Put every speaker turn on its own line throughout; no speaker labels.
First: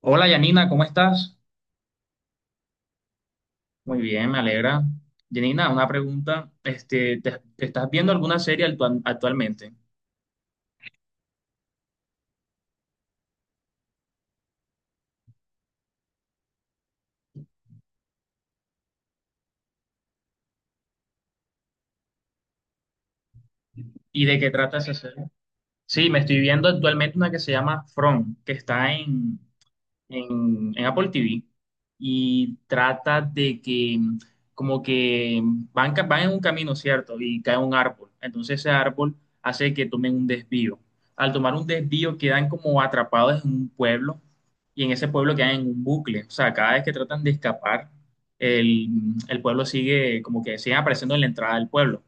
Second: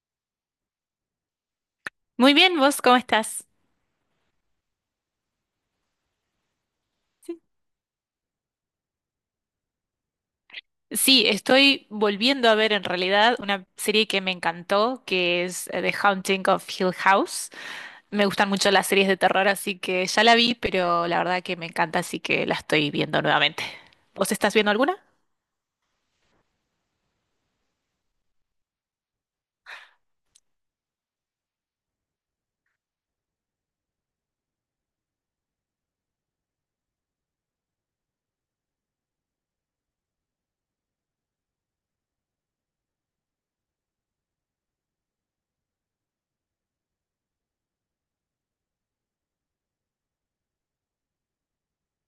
Hola, Yanina, ¿cómo estás?
Muy bien, ¿vos cómo estás?
Muy bien, me alegra. Yanina, una pregunta. ¿Te estás viendo alguna serie actualmente?
Sí, estoy volviendo a ver en realidad una serie que me encantó, que es The Haunting of Hill House. Me gustan mucho las series de terror, así que ya la vi, pero la verdad que me encanta, así que la estoy viendo nuevamente.
¿Y
¿Vos
de qué
estás viendo
trata esa
alguna?
serie? Sí, me estoy viendo actualmente una que se llama From, que está en Apple TV y trata de que como que van en un camino, ¿cierto? Y cae un árbol. Entonces ese árbol hace que tomen un desvío. Al tomar un desvío quedan como atrapados en un pueblo y en ese pueblo quedan en un bucle. O sea, cada vez que tratan de escapar, el pueblo sigue como que siguen apareciendo en la entrada del pueblo.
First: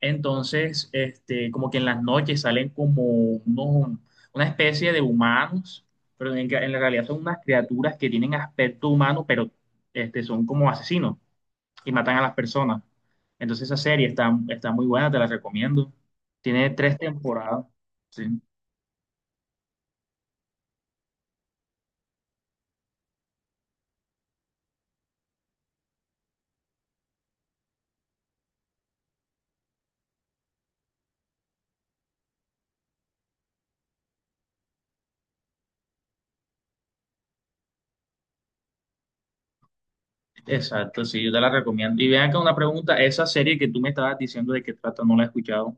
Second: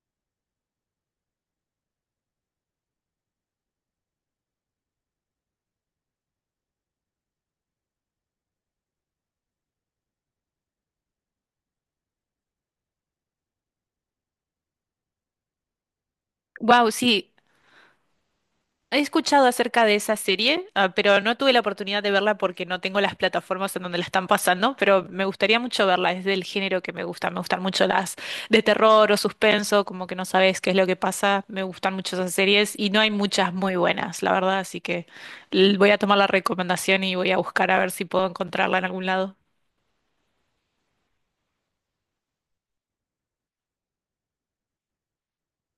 Entonces, como que en las noches salen como unos, una especie de humanos, pero en la realidad son unas criaturas que tienen aspecto humano, pero son como asesinos y matan a las personas. Entonces esa serie está muy buena, te la recomiendo. Tiene
Wow,
tres
sí.
temporadas. Sí,
He escuchado acerca de esa serie, ah, pero no tuve la oportunidad de verla porque no tengo las plataformas en donde la están pasando, pero me gustaría mucho verla, es del género que me gusta, me gustan mucho las de terror o suspenso, como que no sabes qué es lo que pasa, me gustan mucho esas series y no hay muchas muy buenas, la verdad, así que voy a tomar la recomendación y voy a buscar a ver si puedo encontrarla en algún lado.
exacto, sí, yo te la recomiendo. Y vean acá una pregunta, esa serie que tú me estabas diciendo de qué trata, no la he escuchado.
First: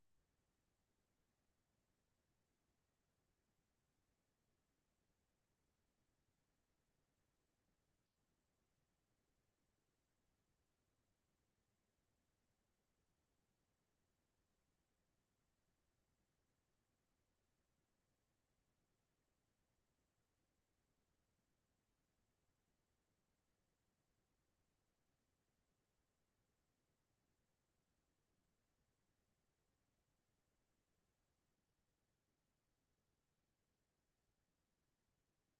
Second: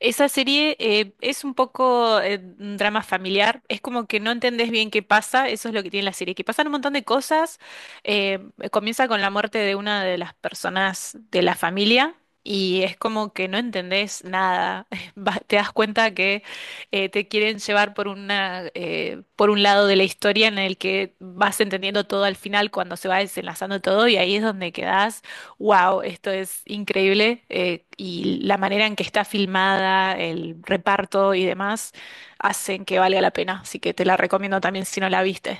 Esa serie es un poco un drama familiar, es como que no entendés bien qué pasa, eso es lo que tiene la serie, que pasan un montón de cosas, eh, comienza con la muerte de una de las personas de la familia y es como que no entendés nada. Te das cuenta que te quieren llevar por una, por un lado de la historia en el que vas entendiendo todo al final cuando se va desenlazando todo y ahí es donde quedás: wow, esto es increíble, y la manera en que está filmada, el reparto y demás hacen que valga la pena, así que te la recomiendo también si no la viste.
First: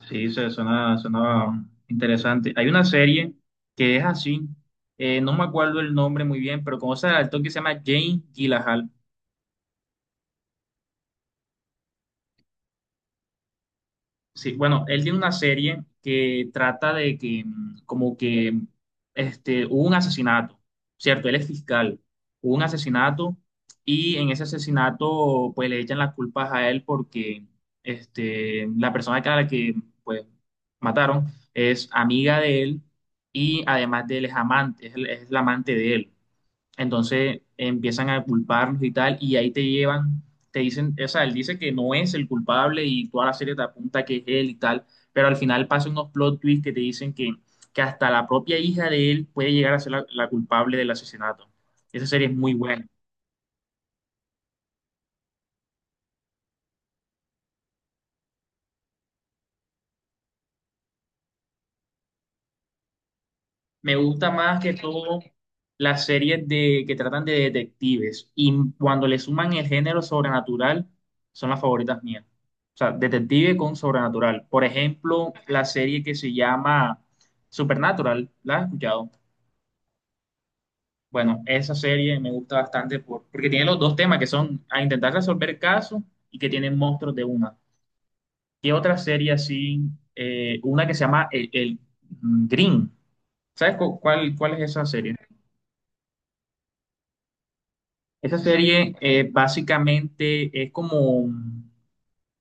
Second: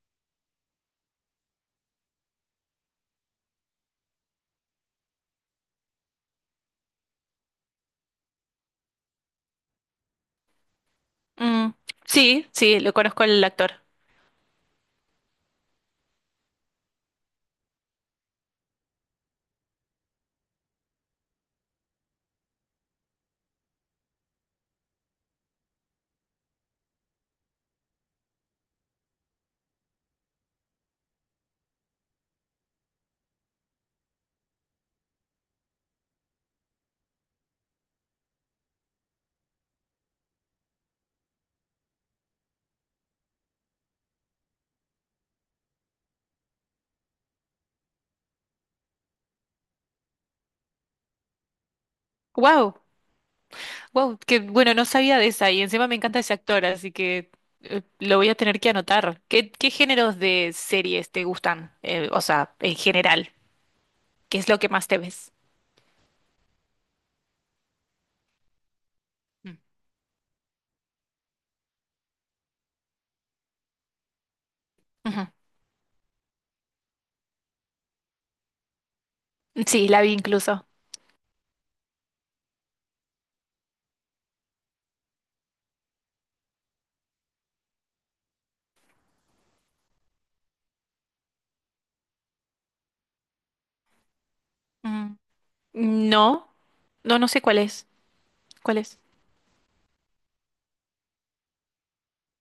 Sí, se suena, suena interesante. Hay una serie que es así, no me acuerdo el nombre muy bien, pero conoces al actor que se llama Jane Gyllenhaal.
Mm, sí, sí, lo conozco al actor.
Sí, bueno, él tiene una serie que trata de que como que hubo un asesinato, ¿cierto? Él es fiscal, hubo un asesinato y en ese asesinato pues le echan las culpas a él porque la persona a la que pues mataron es amiga de él y además de él es amante, es la amante de él. Entonces empiezan a culparnos y tal, y ahí te llevan, te dicen, o sea, él dice que no es el culpable y toda la serie te apunta que es él y tal, pero al final pasan unos plot twists que te dicen que hasta la propia hija de él puede llegar a ser la culpable del asesinato. Esa serie es muy
Wow,
buena.
wow, que bueno, no sabía de esa y encima me encanta ese actor, así que lo voy a tener que anotar. ¿Qué géneros de series te gustan? O sea, en general,
Me gusta
¿qué es lo
más
que
que
más te
todo
ves?
las series que tratan de detectives, y cuando le suman
Mm,
el género sobrenatural son las favoritas mías. O sea, detective con sobrenatural. Por
ujú.
ejemplo, la serie que se llama Supernatural, ¿la has escuchado?
Sí, la vi incluso.
Bueno, esa serie me gusta bastante porque tiene los dos temas, que son a intentar resolver casos y que tienen monstruos de una. ¿Qué otra serie así? Una que se llama el Green. ¿Sabes cuál, cuál es esa serie?
Mm, no, no, no sé cuál es.
Esa
¿Cuál
serie
es?
básicamente es como,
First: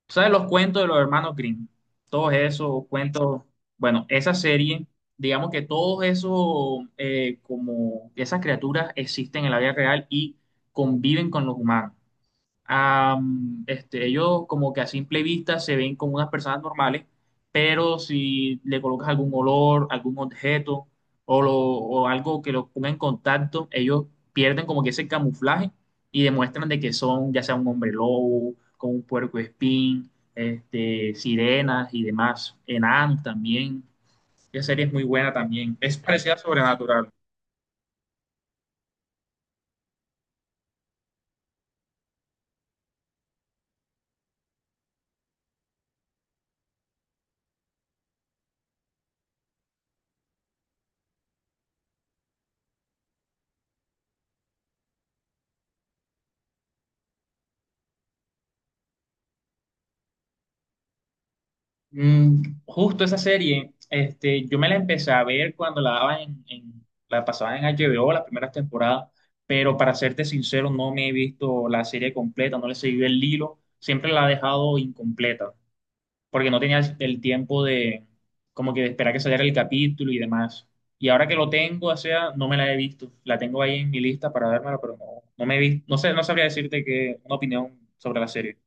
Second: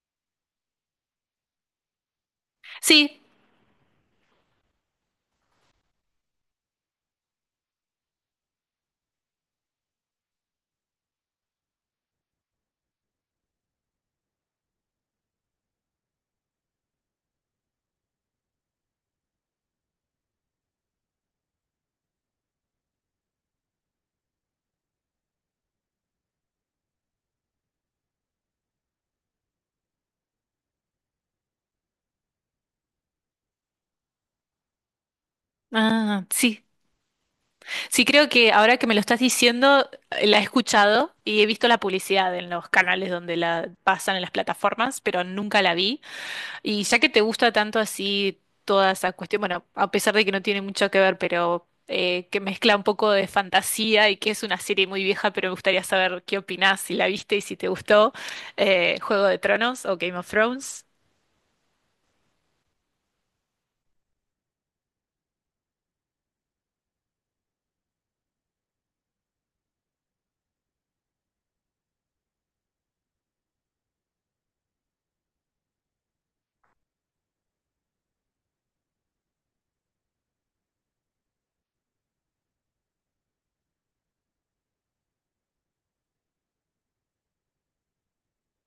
¿sabes los cuentos de los hermanos Grimm? Todos esos
Sí,
cuentos, bueno, esa serie, digamos que todos esos, como esas criaturas existen en la vida real y conviven con los humanos, ellos como que a simple vista se ven como unas personas normales, pero si le colocas algún olor, algún objeto o algo que los ponga en contacto, ellos pierden como que ese camuflaje y demuestran de que son ya sea un hombre lobo, como un puercoespín, sirenas y demás, enanos también. Esa serie es muy buena también. Es
ah,
parecida a
sí.
Sobrenatural.
Sí, creo que ahora que me lo estás diciendo, la he escuchado y he visto la publicidad en los canales donde la pasan en las plataformas, pero nunca la vi. Y ya que te gusta tanto así toda esa cuestión, bueno, a pesar de que no tiene mucho que ver, pero que mezcla un poco de fantasía y que es una serie muy vieja, pero me gustaría saber qué opinás, si la viste y si te gustó, Juego de Tronos o Game of Thrones.
Justo esa serie, yo me la empecé a ver cuando la daban la pasaban en HBO, las primeras temporadas, pero para serte sincero, no me he visto la serie completa, no le he seguido el hilo, siempre la he dejado incompleta, porque no tenía el tiempo de como que de esperar que saliera el capítulo y demás. Y ahora que lo tengo, o sea, no me la he visto, la tengo ahí en mi lista para vérmela, pero no, no me he visto, no sé, no sabría decirte que una opinión sobre la serie.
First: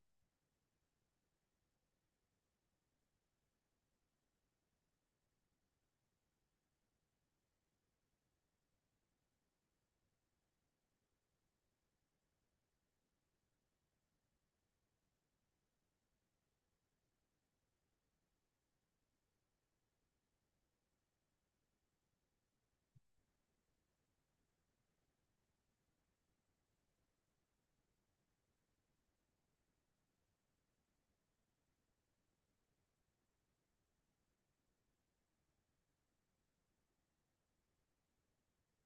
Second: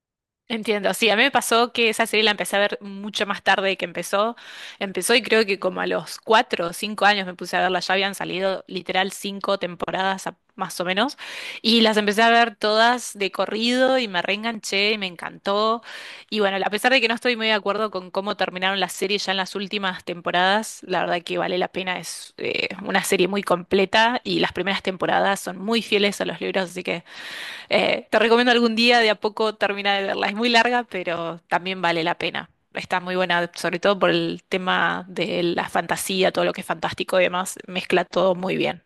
Entiendo, sí, a mí me pasó que esa serie la empecé a ver mucho más tarde que empezó. Empezó y creo que como a los 4 o 5 años me puse a verla, ya habían salido literal cinco temporadas más o menos, y las empecé a ver todas de corrido y me reenganché y me encantó. Y bueno, a pesar de que no estoy muy de acuerdo con cómo terminaron las series ya en las últimas temporadas, la verdad que vale la pena, es una serie muy completa y las primeras temporadas son muy fieles a los libros, así que… Te recomiendo algún día de a poco terminar de verla. Es muy larga, pero también vale la pena. Está muy buena, sobre todo por el tema de la fantasía, todo lo que es fantástico y demás, mezcla todo muy bien.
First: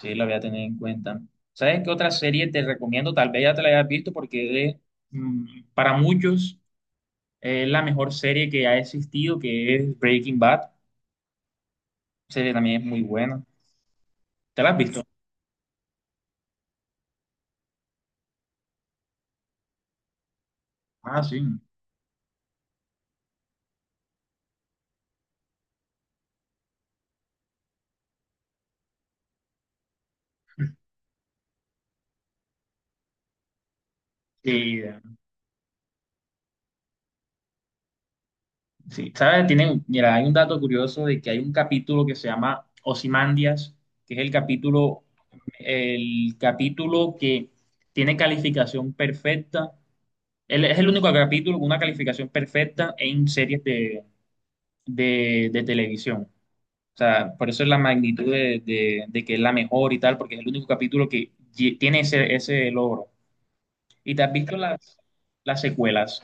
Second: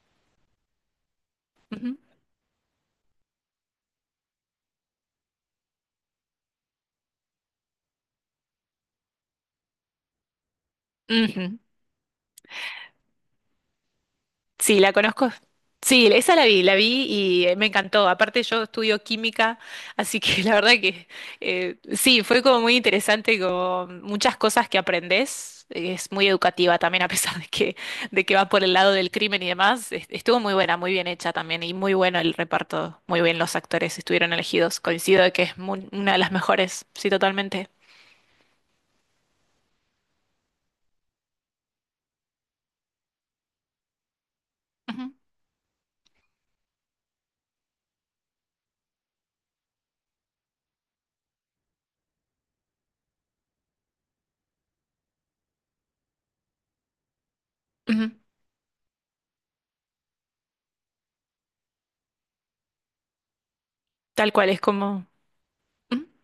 Sí, la voy a tener en cuenta. ¿Sabes qué
Ujú.
otra serie te recomiendo? Tal vez ya te la hayas visto porque mm, para muchos es la mejor serie que ha existido, que es Breaking Bad. La
Ujú.
serie también es muy buena. ¿Te la has
Sí, la
visto?
conozco. Sí, esa la vi y me encantó. Aparte yo estudio química, así que la verdad que
Ah, sí.
sí, fue como muy interesante, como muchas cosas que aprendes. Es muy educativa también, a pesar de que va por el lado del crimen y demás. Estuvo muy buena, muy bien hecha también y muy bueno el reparto. Muy bien los actores estuvieron elegidos.
Sí,
Coincido de que es una de las mejores, sí, totalmente.
sí. ¿Sabes? Tienen, mira, hay un dato curioso de que hay un capítulo que se llama Ozymandias, que es
Ujú,
el capítulo que tiene calificación perfecta. Él es el único capítulo con una calificación perfecta en series de televisión. O sea, por eso es la
ujú.
magnitud de que es la mejor y tal, porque es el único capítulo que tiene ese logro. ¿Y te
Tal
has
cual,
visto
es como…
las
ujú.
secuelas?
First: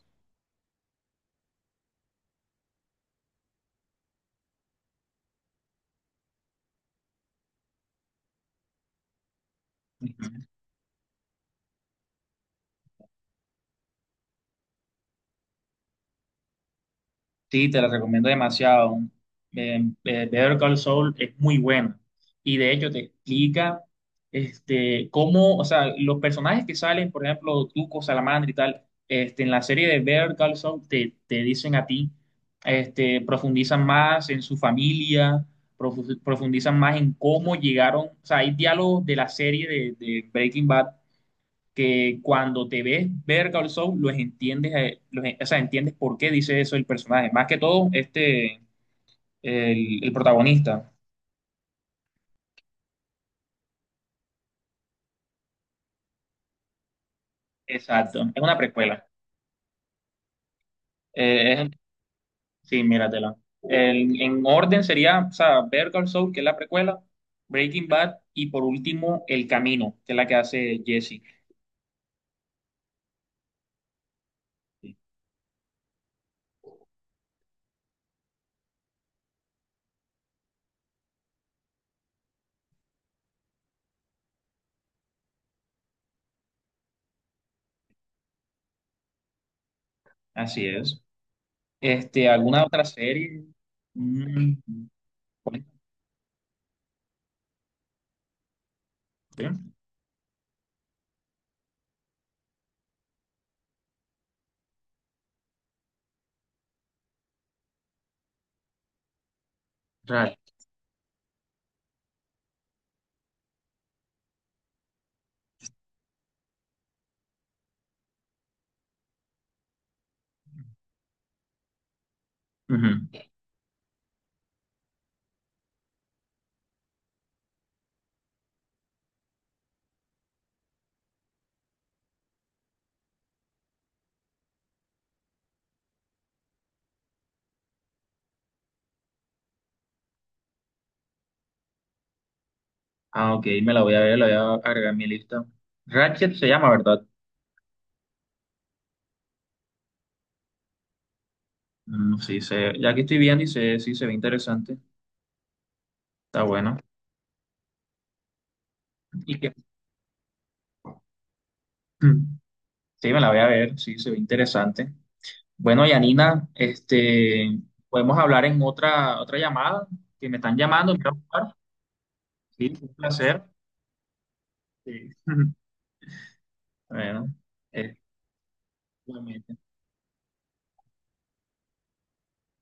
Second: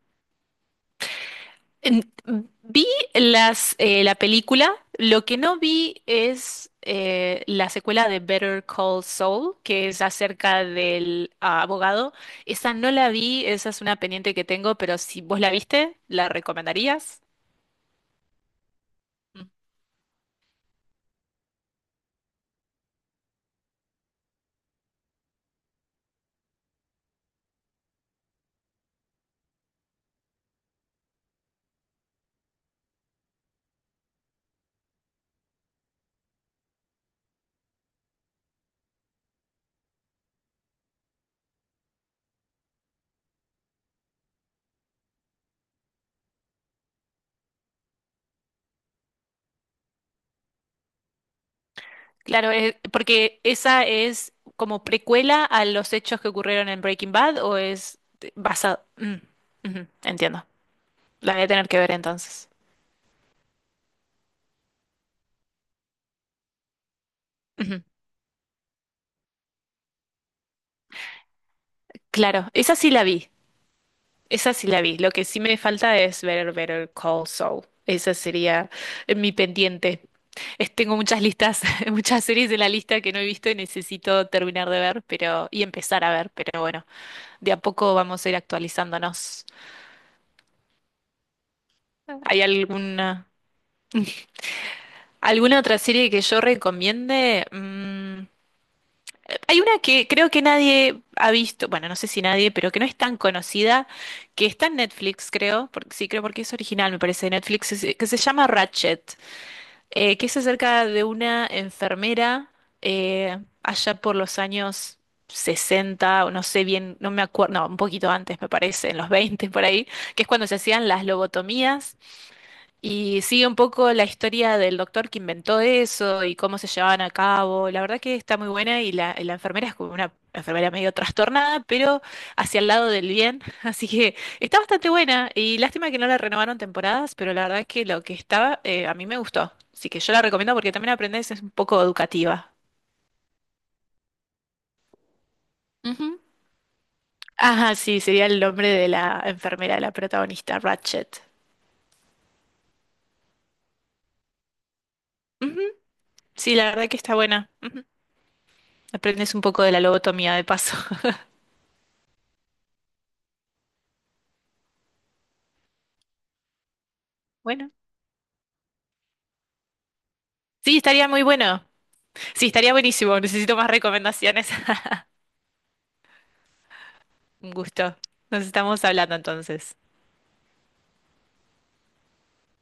En- Vi las, la película, lo que no vi es la secuela de Better Call Saul, que es
Ujú.
acerca del abogado. Esa no la vi, esa es una pendiente que tengo, pero si vos la viste, ¿la recomendarías?
Sí, te la recomiendo demasiado.
Mm.
Better Call Saul es muy buena. Y de hecho te explica cómo, o sea, los personajes que salen, por ejemplo, Tuco, Salamandra y tal, este, en la serie de Better Call Saul te dicen a ti, este, profundizan más en su familia, profundizan más en cómo llegaron, o sea, hay diálogos de la serie de Breaking Bad que cuando te ves ver Call Saul, los entiendes, o sea, entiendes por qué dice eso el personaje. Más que todo, el protagonista.
Claro, porque esa es como precuela a los hechos que ocurrieron en Breaking Bad o es
Exacto, es una
basado…
precuela.
Mm, ujú, entiendo. La voy a
Eh,
tener
es-
que ver entonces.
sí, míratela. En orden sería, o sea, Better Call Saul, que es la precuela,
Ujú,
Breaking Bad, y por último, El Camino, que es la que hace Jesse.
claro, esa sí la vi. Esa sí la
Sí,
vi. Lo que sí me falta es ver Better Call Saul. Esa sería mi pendiente. Tengo muchas listas, muchas series de la lista que no he visto y necesito terminar de ver, pero y empezar a ver, pero bueno, de a poco vamos a ir actualizándonos.
así es. Este,
¿Hay
¿alguna otra
alguna
serie? Mm,
alguna
¿cuál?
otra serie que yo recomiende? Mm,
¿Sí?
hay una que creo que nadie ha visto, bueno, no sé si nadie, pero que no es tan conocida, que está en Netflix, creo, porque sí, creo porque es original, me parece, de Netflix, que se llama Ratchet. Que
Real.
es acerca de una enfermera allá por los años 60 o no sé bien, no me acuerdo, no, un poquito antes me parece, en los 20 por ahí, que es cuando se hacían las lobotomías
Ujú.
y sigue un poco la historia del doctor que inventó eso y cómo se llevaban a cabo. La verdad que está muy buena y la enfermera es como una enfermera medio trastornada, pero hacia el lado del bien. Así que está bastante buena y lástima que no la renovaron temporadas, pero la verdad que lo que estaba a mí me gustó. Así que yo la recomiendo porque también aprendes, es un poco educativa.
Ah, ok, me la voy a ver, la voy a agregar a mi lista.
Ujú.
Ratchet se llama, ¿verdad?
Ajá, sí, sería el nombre de la enfermera, la protagonista, Ratchet.
Mm, sí, ya que estoy viendo y sí, se ve interesante.
Ujú,
Está
sí, la
bueno.
verdad que está buena. Ujú. Aprendes
¿Y
un
qué?
poco de la lobotomía de paso.
Mm, sí, me la voy a ver, sí, se ve interesante. Bueno, Yanina,
Bueno.
podemos hablar en otra llamada, que me están
Sí,
llamando, me voy
estaría
a
muy
ocupar.
bueno. Sí,
Sí,
estaría
un
buenísimo.
placer.
Necesito más recomendaciones.
Sí. Bueno,
Un gusto. Nos estamos hablando
eh,
entonces.